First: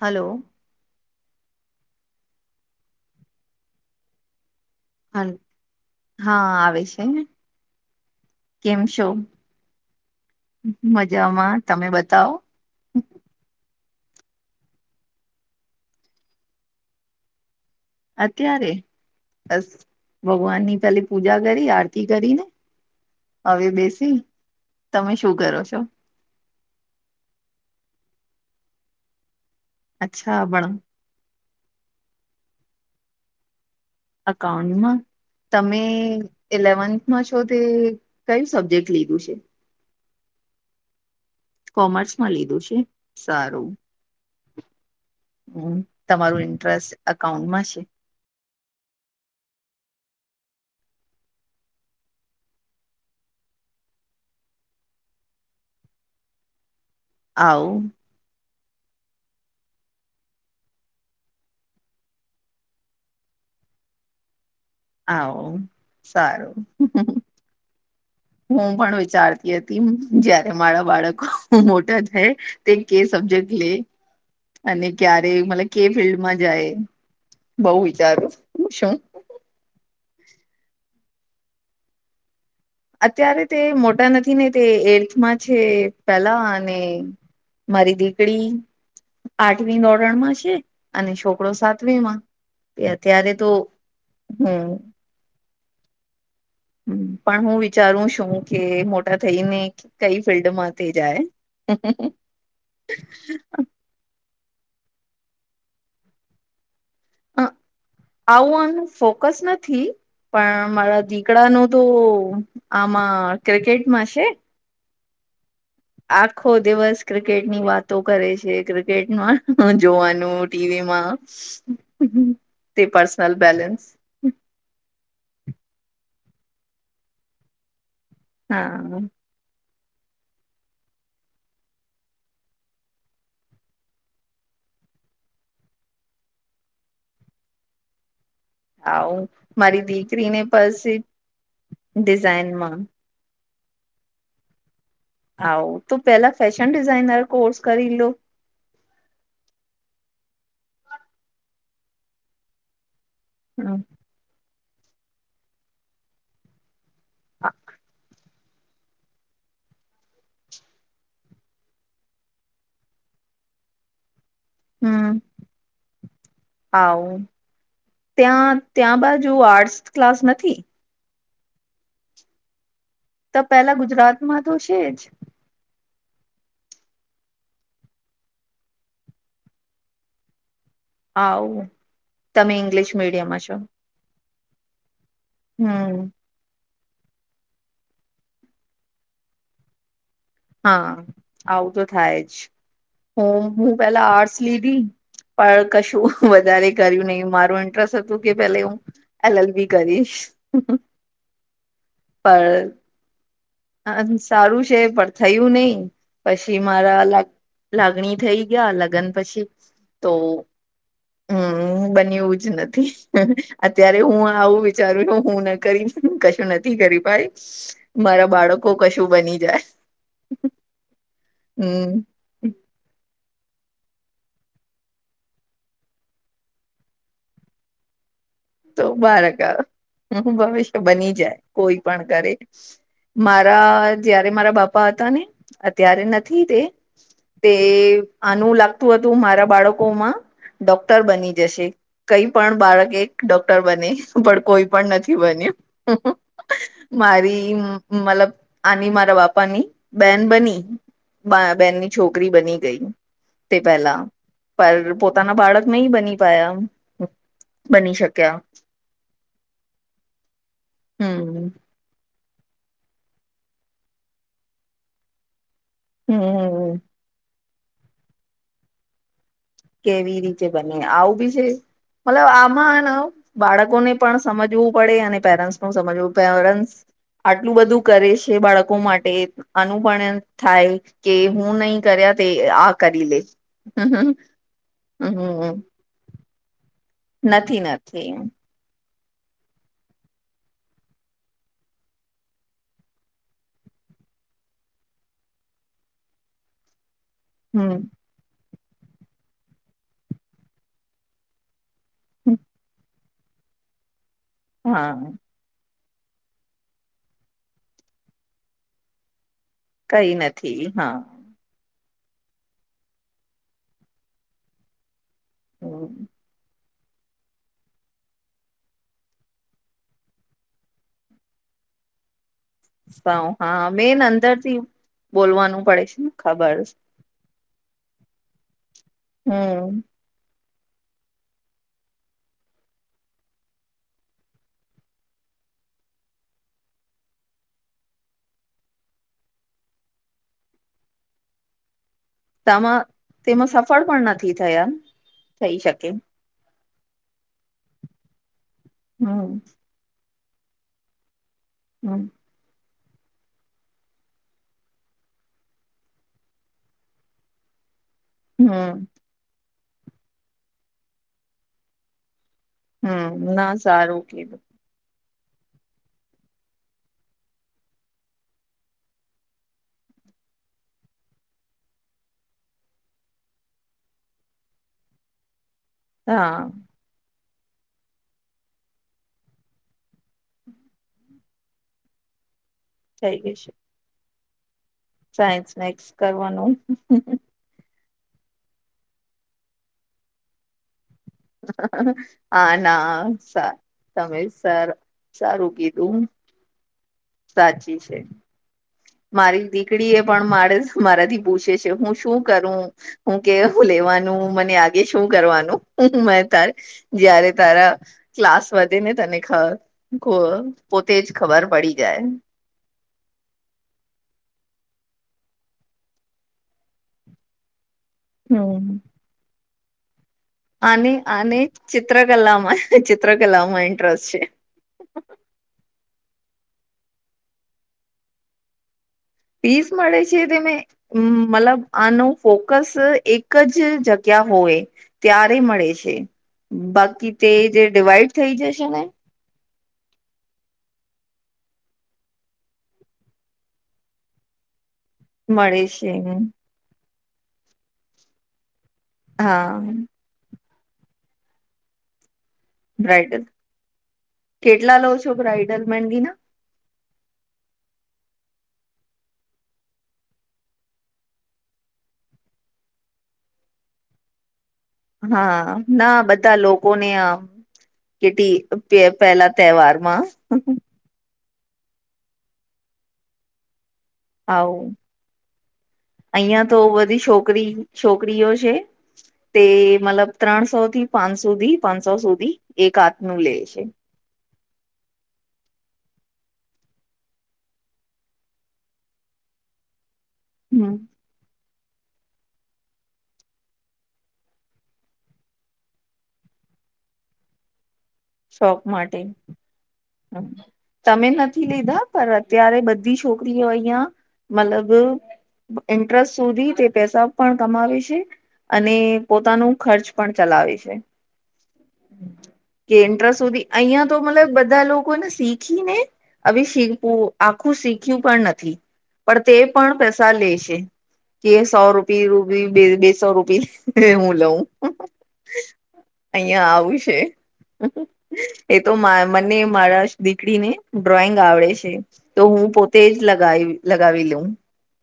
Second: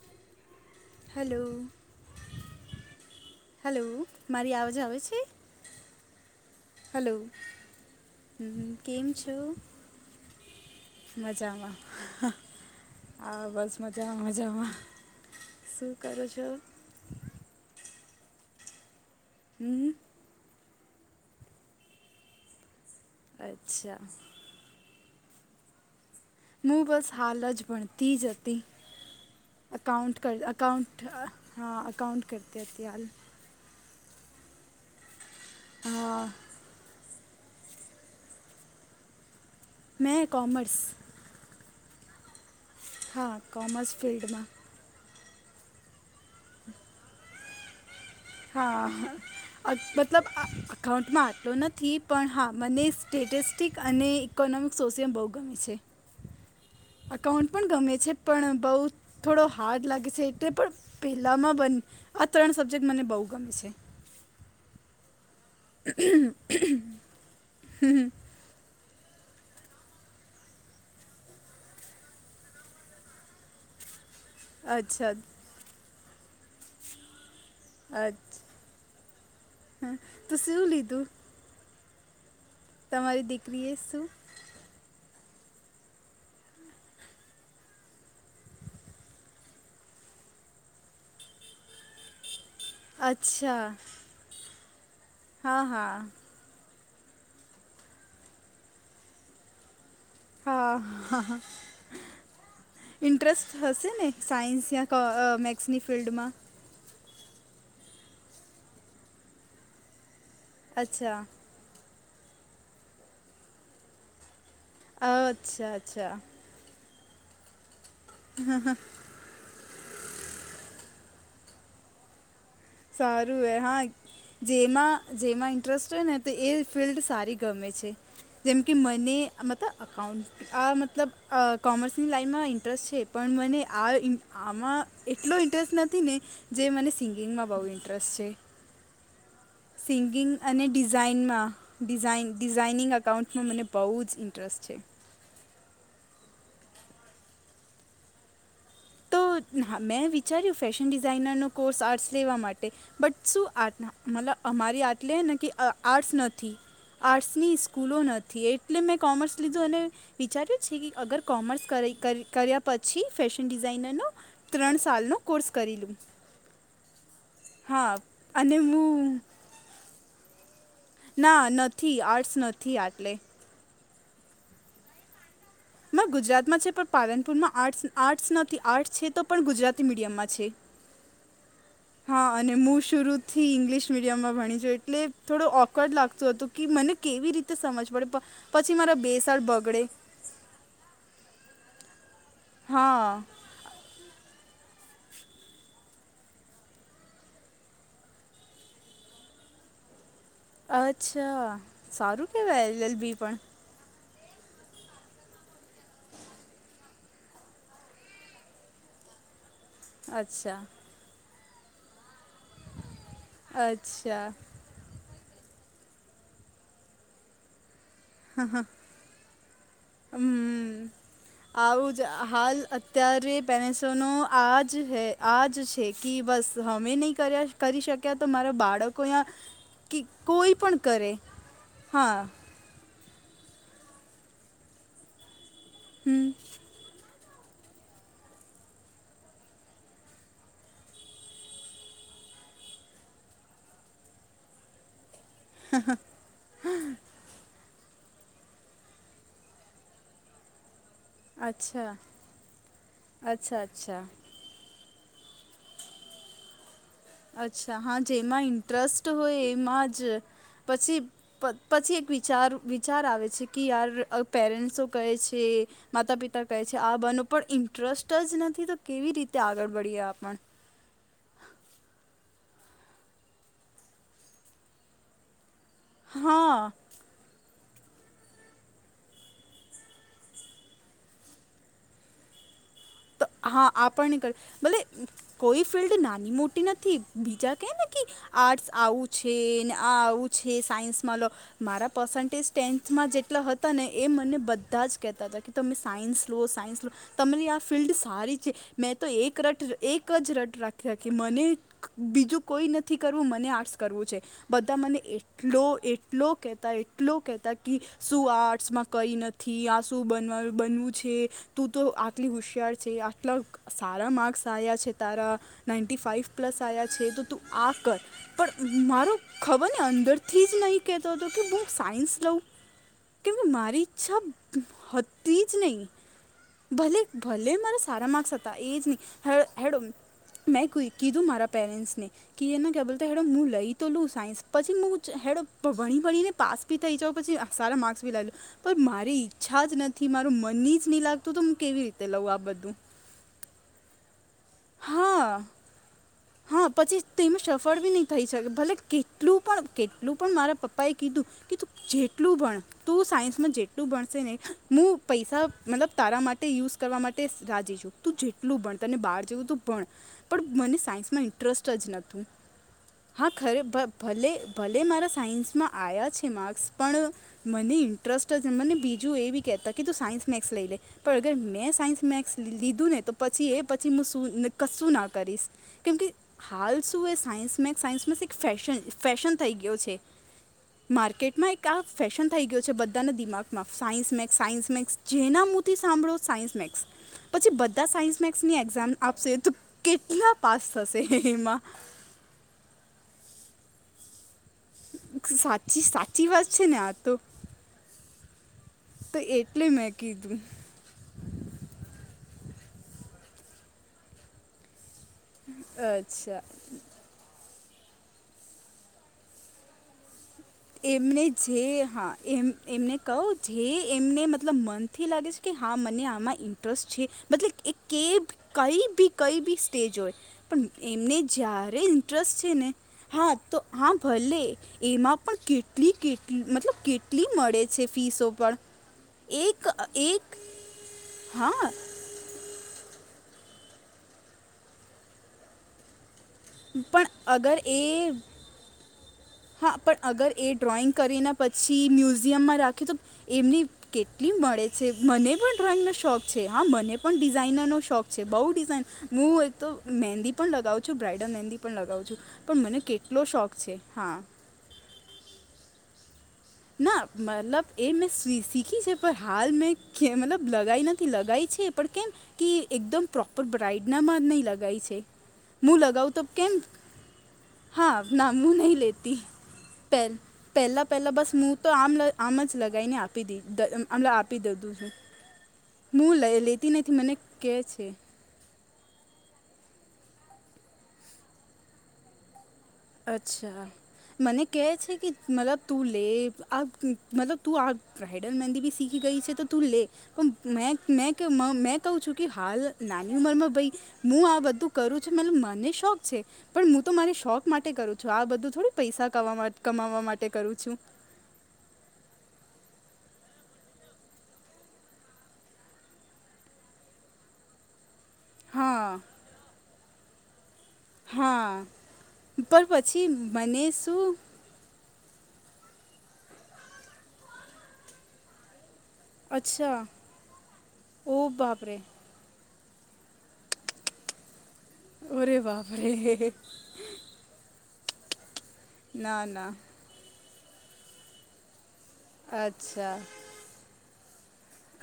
Hello. Hello hello મારી આવજ આવે છે. હલ હા આવે છે હલો કેમ છો. મજામાં તમે બધાવો. હા બસ મજામાં મજામાં શું કરો છો? અત્યારે બસ હમ ભગવાનની પેલીપૂજા કરી આરતી કરીને. હવે અચ્છા બેસી તમે શું કરો છો? હું બસ હાલ જ ભણતીજ હતી અકાઉન્ટ કર અચ્છા પણ અકાઉન્ટ હા અકાઉન્ટ કરતી હતી હાલ અકાઉન્ટમાં તમે હા ઇલેવન્થમાં છો તે કયું સબ્જેક્ટ લીધું છે. મેં કોમર્સ કોમર્સમાં લીધું છે. હા સારું કોમર્સ ફિલ્ડમાં હમ તમારું ઇન્ટરેસ્ટ અકાઉન્ટમાં છે. હા હા મતલબ આ અકાઉન્ટમાં આટલો નથી હા મને સ્ટેટ્સ ટિકિટ અને ઇકોનોમિક્ સોસીયમ બહુ ગમે છે. અકાઉન્ટ પણ આવો ગમે છે પણ બઉુ થોડો હાર્ડ લાગે છે. એટલે પણ પહેલામાં બને આ ત્રણ સબ્જેક્ટ મને બહુ ગમે છે. હા હો હં હું પણ વિચારતી હતી જયારે મારા બાળકો મોટાં થાય તે કે સબ્જેક્ટ લે અને અચ્છા ક્યારે મલ કે ફિલ્ડમાં જાય. બઉ વિચારું અચ્છા હું શું શું લીધું. તમારી અત્યારે તો એ દીકરીએ શું મોટા નથી. ને તે એર્થમાં છે પેલા અને મારી દીકરી આઠવીનોરણ માં છે અને છોકરો સા વિમાન એ અત્યારે તો અચ્છા હમ હા હા પણ હું વિચારું છું કે મોટા થઈને. કંઈ હા ફિલ્ડમાંથી જાય. ઇન્ટરેસ્ટ હશે ને સાયન્સ યા કો મેથસની ફિલ્ડમાં આવું આનું ફોકસ નથી. પણ મારા અચ્છા દીકડા નું તો આમાં ક્રિકેટમાં છે. અચ્છા અચ્છા આખો દિવસ ક્રિકેટ ની વાતો કરે ક્રિકેટમાં હ જોવાનું ટીવીમાં તે પર્સનલ સારું એ બેલેન્સ હા જેમાં જેમાં ઇન્ટરેસ્ટ હોય ને તો એ ફિલ્ડ સારી ગમે છે. જેમ કે હા મને અમે તો અકાઉન્ટ આ મતલબ કોમર્સની લાઈનમાં ઇન્ટરેસ્ટ છે પણ મને આ આમાં, એટલો ઇન્ટરેસ્ટ નથી ને જે મને સિંગિંગમાં બહુ ઇન્ટરેસ્ટ છે. આવું, મારી સિંગિંગ દીકરીને અને પછી ડિઝાઇનમાં ડિઝાઇ ડિઝાઇનમાં ડિઝાઇનિંગ અકાઉન્ટમાં મને, બહુ જ ઇન્ટરેસ્ટ છે. આવું તો પેલા ફેશન ડિઝાઇનર કોર્સ કરી લો. તો મેં વિચાર્યું ફેશન ડિઝાઇનર નો કોર્સ આર્ટસ લેવા માટે, બટ શું હમ આટના મતલબ અમારી આટલે ને કે આર્ટસ નથી. આર્ટ્સની સ્કૂલો નથી એટલે મેં કોમર્સ લીધું અને, વિચાર્યો છે અગર કર્યા કર્યા પછી ફેશન ડિઝાઇનરનો, ત્રણ સાલ નો કોર્સ કરી લું. આવું, ત્યાં અને ત્યાં હું બાજુ આર્ટસ ક્લાસ નથી. ના નથી આર્ટ્સ નથી આટલે. ત પહેલા ગુજરાત માં તો છે જ, ના ગુજરાતમાં છે પણ પાલનપુરમાં આર્ટ આર્ટ્સ નથી આર્ટ્સ છે તો પણ ગુજરાતી મીડિયમમાં છે. આવું. હા અને તમે મુ ઇંગ્લિશ શરૂ મીડિયમમાં થી છો ઇંગ્લિશ... મીડિયમમાં ભણી છું એટલે થોડો ઓકવર્ડ હમ લાગત હતું કે મને... કેવી રીતે સમજ પડે પ‌ પછી મારા બે સાલ બગડે. હા આવું તો થાય જ. હા હું હું પેલા આર્ટસ લીધી. પણ કશું વધારે કર્યું નહી મારું ઇન્ટરેસ્ટ હતું કે પેલે હું... એલ એલ બી કરીશ. અચ્છા સારું કેવાય એલ એલ બી પણ... હ સારું છે પણ થયું નંઈ, પછી મારા... લાગણી થઈ ગયા લગ્ન પછી... તો અચ્છા હમ બન્યું જ નથી. અત્યારે અચ્છા હું આવું વિ વિચારું હું હું ન કરી કશું નથી કરી ભાઈ મારા... બાળકો કશું બની જાય. હમ, હમ આવુંજ... હાલ અત્યારે પેરેન્સોનો આજ હૈ આજ છે કે બસ હમે નહીં.. કર્યા કરી શક ક્યાં તમારા તો બાળકો અહિયાં બાળક કે હું કોઈ ભવિષ્ય પણ કરે બની જાય કોઈ પણ હા. કરે મારા જયારે મારા બાપા હતા ને અત્યારે હમ નથી તે. તે આનું લાગતું હતું મારા બાળકો માં. ડોક્ટર બની જશે, કઈ પણ બાળકે... ડોક્ટર બને, પણ કોઈ પણ નથી બન્યું. મારી મતલબ આની મારા બાપાની બેન બની. બા અચ્છા બેહેનની છોકરી બની ગઈ હું તે અચ્છા પહેલા. અચ્છા પર પોતાના બાળક નહીં બની પાયા. અચ્છા હા બની શક્યા જેમાં ઇન ઇન્ટ્રસ્ટ હોય એમાં જ પછી હમ પ... પછી એક વિચાર વિચાર આવે છે કે યાર પેરેન્ટ્સો કહે છે. માતા પિતા કહે હમ છે આ બનેવ પણ ઇન્ટરેસ્ટ જ નથી તો કેવી રીતે આગળ વળીએ કેવી આપણ... રીતે બને, આવું બી છે? મતલબ આમાં હે ન બાળકોને પણ સમજવું પડે અને પેરેન્ટ્સ... સમજવું હા પેરન્ટ્સ આટલું બધું કરે છે બાળકો માટે. આનુ પણ થાય કે હું નહી કર્યા તે આ... કરી લે તો હા હમ આપણને કર ભલે હમ કોઈ ફિલ્ડ નાની મોટી નથી. બીજા નથી કે ને કે નથી આર્ટ્સ આવું છે ને આ આવું છે સાઈન્સમાં લો... મારા પર્સન્ટેજ ટેન્થમાં જેટલા હતા ને એ મને બધા જ કેહેતા હતા કે તમે સાઈન્સ લો સાઈન્સ લો... તમારી આ હમ ફિલ્ડ સારી છે મેં તો એક રટ એક જ રટ રાખી રાખી મને... બીજું કોઈ નથી કરવું મને આર્ટસ કરવું છે બધા મને... હા એટલો એટલો કહેતા એટલો કહેતા કે શું આર્ટ્સમાં કઈ ન થી આ શું કઈ બનવાનું નથી બનવું હા છે તું તો આ... આટલી હોશિયાર છે, આટલા સારા માર્ક્સ આવ્યા છે તારા નાઇન્ટી ફાઇવ... પ્લસ આયા છે. તો તું આ કર... પણ મારો ખબર ને અંદરથી જ નહીં કહેતો હતો કે હું સાયન્સ લઉં... સ કેમ કે હા મારી મેન ઈચ્છા અંદરથી હતી જ બોલવાનું નહીં પડે છેને ખબર... ભલે ભલે મારા સારા માર્ક્સ હતા એ જ નહી હ હેડો, હમ મેં કોઈ કીદું મારા પેરન્ટ્સને. કે એને કે બોલતા હેડ હું લઈ તો લઉ સાયન્સ પછી મુ હેડ ભણી ભણી ને પાસ, બી થઈ જાઉ, પછી સાર માર્ક્સ ભી લાવ પણ મારી ઈચ્છા જ નથી મારું મનની જ ન લાગ તો તમ કેવી રી તેમાં તેમાં સફળ પણ નથી થયા. હા. થઈ શકે. હા પછી તેનું સફળ બી નહી થઈ શકે ભલે કેટલું હમ પણ કેટલું પણ મારા પપ્પા એ કીધું કે તું હમ જેટલું ભણ, તું સાયન્સમાં જેટલું ભણશે ને હું પૈસા મતલબ તારા માટે યુઝ કરવા માટે રાજી છું. તું જેટલું ભણ હમ તને બહાર જેવું તું ભણ પણ મને સાયન્સમાં ઇન્ટરસ્ટ જ નતું. હા હમ ના ખરે ભ સારું ભલે કીધું ભલે મારા સાયન્સમાં આવ્યા છે માર્ક્સ પણ મને ઇન્ટરસ્ટ જ મને બીજું એ બી કેહેતા કે તું સાયન્સ મેક્સ લઈ લે. પણ અગર મેં સાયન્સ મેક્સ લીધું ને તો પછી એ પછી હું શું ન કશું ના કરીશ. કેમકે હા હાલ શું એ સાયન્સ મેક્સ, સાયન્સ મેક્સ એક ફેશન ફેશન થઈ ગયો છે. માર્કેટમાં એક આ ફેશન થઈ ગયો છે બધાના થઈ ગઈ છે દિમાગમાં સાયન્સ મેક્સ સાયન્સ મેક્સ, જેના સાયન્સ મો થી મેક્સ સાંભળો કરવાનું સાયન્સ મેક્સ, પછી બધા સાયન્સ મેક્સની એક્ઝામ આપશે તો કેટલા પાસ થશે. એમાં હા ના સ સમયસર, સાચી સાચી વાત છેને આતો. સાચી છે, મારી એટલે મેં દીકરી એ પણ કીધું મારેે મારાથી પૂછે છે હું શું કરું હું કેવું લેવાનું મને આ એ શું કરવાનું મેં અચ્છા તાર જયારે તારા ક્લાસ વધે ને તને ખ ખો પોતે જ એમને ખબર જે પડી જાય. હા એમ એમને કહું જે એમને મતલબ મનથી લાગે છે કે હા મને આમાં ઇન્ટરસ્ટ છે મતલબ એક કે હમ કઈ ભી કઈ ભી સ્ટેજ હોય. પણ આને એમને આને જ્યારે ઇન્ટરસ્ટ છે ચિત્રકલામાં ને હા તો ચિત્રકલામાં હા ઇન્ટરેસ્ટ છે ભલે એમાં પણ કેટલી કેટલી મતલબ કેટલી મળે છે ફીસો પણ. એક પીસ મળે છે એક તમે મતલબ હા આનો, ફોકસ એક જ જગ્યા હોય ત્યારે મળે છે. પણ બાકી તે અગર જે ડિવાઈડ એ થઈ જશે ને. હા પણ અગર એ ડ્રોઈગ કરીને પછી મ્યુઝિયમમાં રાખે તો એમની કેટલી મળે છે મને પણ મળે છે ડ્રોઈંગનો શોખ છે હા મને પણ ડિઝાઇનરનો શોખ છે બઉ ડિઝાઇન હું એક હા તો મેહદી પણ લગાવું છું બ્રાઇડલ મેહદી પણ લગાવું છું પણ મને કેટલો બ્રાઈડલ શોખ છે હા. કેટલા લો છો બ્રાઈડલ મેંધી ના. ના મતલબ એ મેં શી શીખી છે પણ હાલ મેં કે મતલબ લગાઈ નથી લગાઈ છે પણ કેમ કે એકદમ પ્રોપર બ્રાઈડના મા નહી લગાઈ છે. હા હું ના લગાવું તો બધા કેમ લોકોને આમ હા કેતી નામ હું નહીં પે પેહલા તહેવારમાં પેલા બસ હું તો આમ લ આમ જ લગાવીને આપી દી દ આમ આપી આવું દેધું છું. હું લે અહિયાં તો લેતી નથી બધી મને છોકરી કહે છે છોકરીઓ છે તે મતલબ ત્રણસો થી પાંચ સુધી પાંચસો સુધી એક હાથનું લે છે અચ્છા. મને કહે છે કે મતલબ તું લે આ મતલબ તું આ બ્રાઈડલ મેંહદી બી શીખી ગઈ છે તો તું લે પણ મે હમ મે કેવું મે કઉ છું કે હાલ નાની ઉંમરમાં ભાઈ હું આ બધું કરું છું મતલબ મને શોખ છે પણ હું તો મારી શોખ માટે કરું છું આ બધું શોખ થોડું માટે પૈસા કવામા કમાવા માટે કરું છું. [unintelligible] અતયારે બધી છોકરીઓ અહિયાં મતલબ ઇન્ટરેસ્ટ સુધી તે પૈસા પણ કમાવે છે અને હા પોતાનું ખર્ચ પણ ચલાવે છે. હા. પણ કેન્ટ્ર પછી સુધી મને અહિયાં તો શું મતલબ બધા લો કોને શીખી ને અવે શિલ્પુ આખું શીખ્યું પણ નથી. પણ તે પણ અચ્છા પૈસા લે છે ઓ કે એ સો બાપરે રૂપિયે રૂ બે બેસો રૂપી લે એ હું એ લઉં હ-હ. અરે બાપરે. અયા આવુંશે હ-હ એ તો મા ના મને ના મારા દીકરીને ડ્રોઈંગ આવડે છે તો હું પોતેજ અચ્છા લગાઈ લગાવી લઉં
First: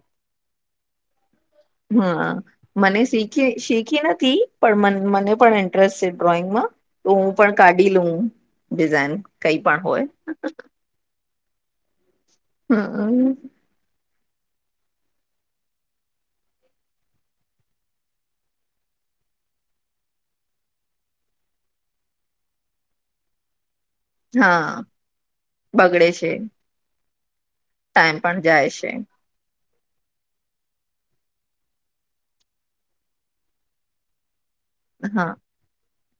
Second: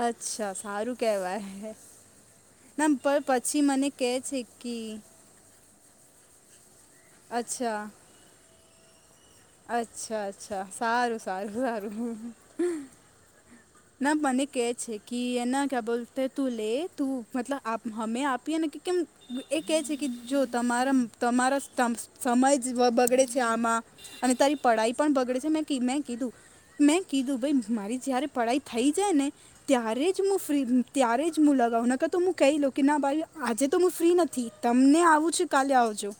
અચ્છા સારું કેવા હૈ. હા મને શીખી મને શીખી કહે છે નથી કે પણ મન મને પણ ઈન ટ્રસ ડ્રોઈંગમાં તો હું પણ અચ્છા કાઢી લઉ ડિઝાઇન કઈ પણ હોય હ-હ. હારું સારું સારું હ-હ. હા હા. ના મને કે છે કે એના ક્યા બોલ તું લે તું મતલબ આપ હમે આપીએને કે કેમ એ કે છે કે જો તમારા તમારા સમય જ બગડે છે આમાં અને તારી હા પઢાઈ પણ બગડે છે મે મે બગડે છે કીધું મેં કીધું ભાઈ મારી ટાઈમ જયારે પણ પઢાઈ જાય છે એને ત્યારે જ હું ફ્રી ત્યારે જ હું લગાવુ ના કર તો હું કહી દઉં કે ના ભાઈ આજે તો હું ફ્રી નથી. તમને હા. આવું છે કાલે આવજો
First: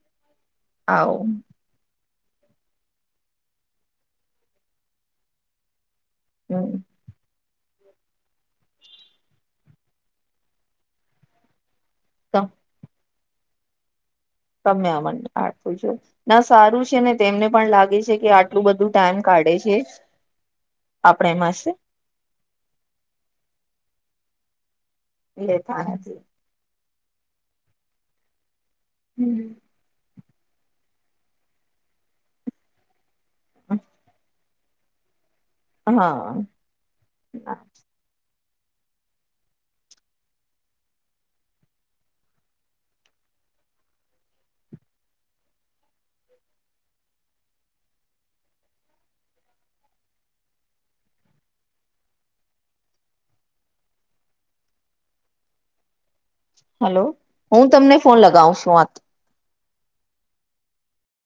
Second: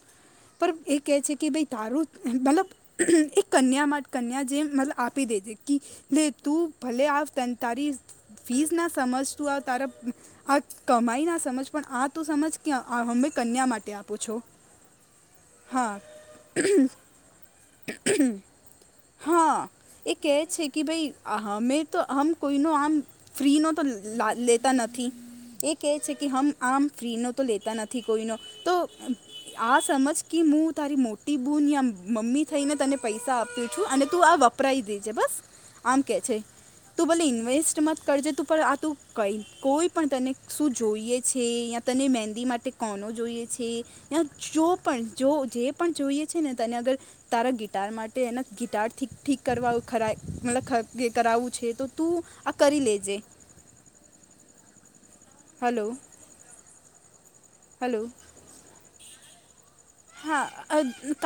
પણ એ આવો કેહે છે કે ભાઈ તારું મતલબ એક કન્યા માટે કન્યા જે મતલ આપી દેતી કી લે તું હમ ભલે આવ તારી ફીસ ના સમજતું તારા આ કમાઈ ના સમજ પણ આ તો સમજ કે હમે કન્યા માટે આપું છો. તમને [unintelligible] આપું છું. ના સારું છે ને તેમને પણ લાગે છે કે આટલું બધું ટાઈમ કાઢે હા છે. એ કહે છે કે ભાઈ આપણે આ મસ્ત હમે તો હમ કોઈનો આમ ફ્રીનો તો લા લેતા નથી એ લેતા કે છે નથી. કે હમ આમ ફ્રીનો તો લેતા નથી કોઈનો તો હમ આ સમજ કે હું તારી મોટી બુની આમ મમ્મી થઈને પૈસા આપ્યું છું અને તું આ વપરાય દેજે બસ આમ કે છે હા તું ભલે ઇન્વેસ્ટમે ન્ટ મત કરજે તું પણ આ તું કઈ કોઈ પણ તને શું જોઈએ છે યા તને મહેંદી માટે કોનો જોઈએ છે યા જો પણ જો જે પણ જોઈએ છે ને તને અગર તારા ગિટાર માટે એના ગિટાર થીક ઠીક કરવા ખરાઈ મતલબ કરાવું છે. તો તું આ કરી લેજે. હલો. હલો, હું તમને હલો ફોન લગાવ છું વાત હા.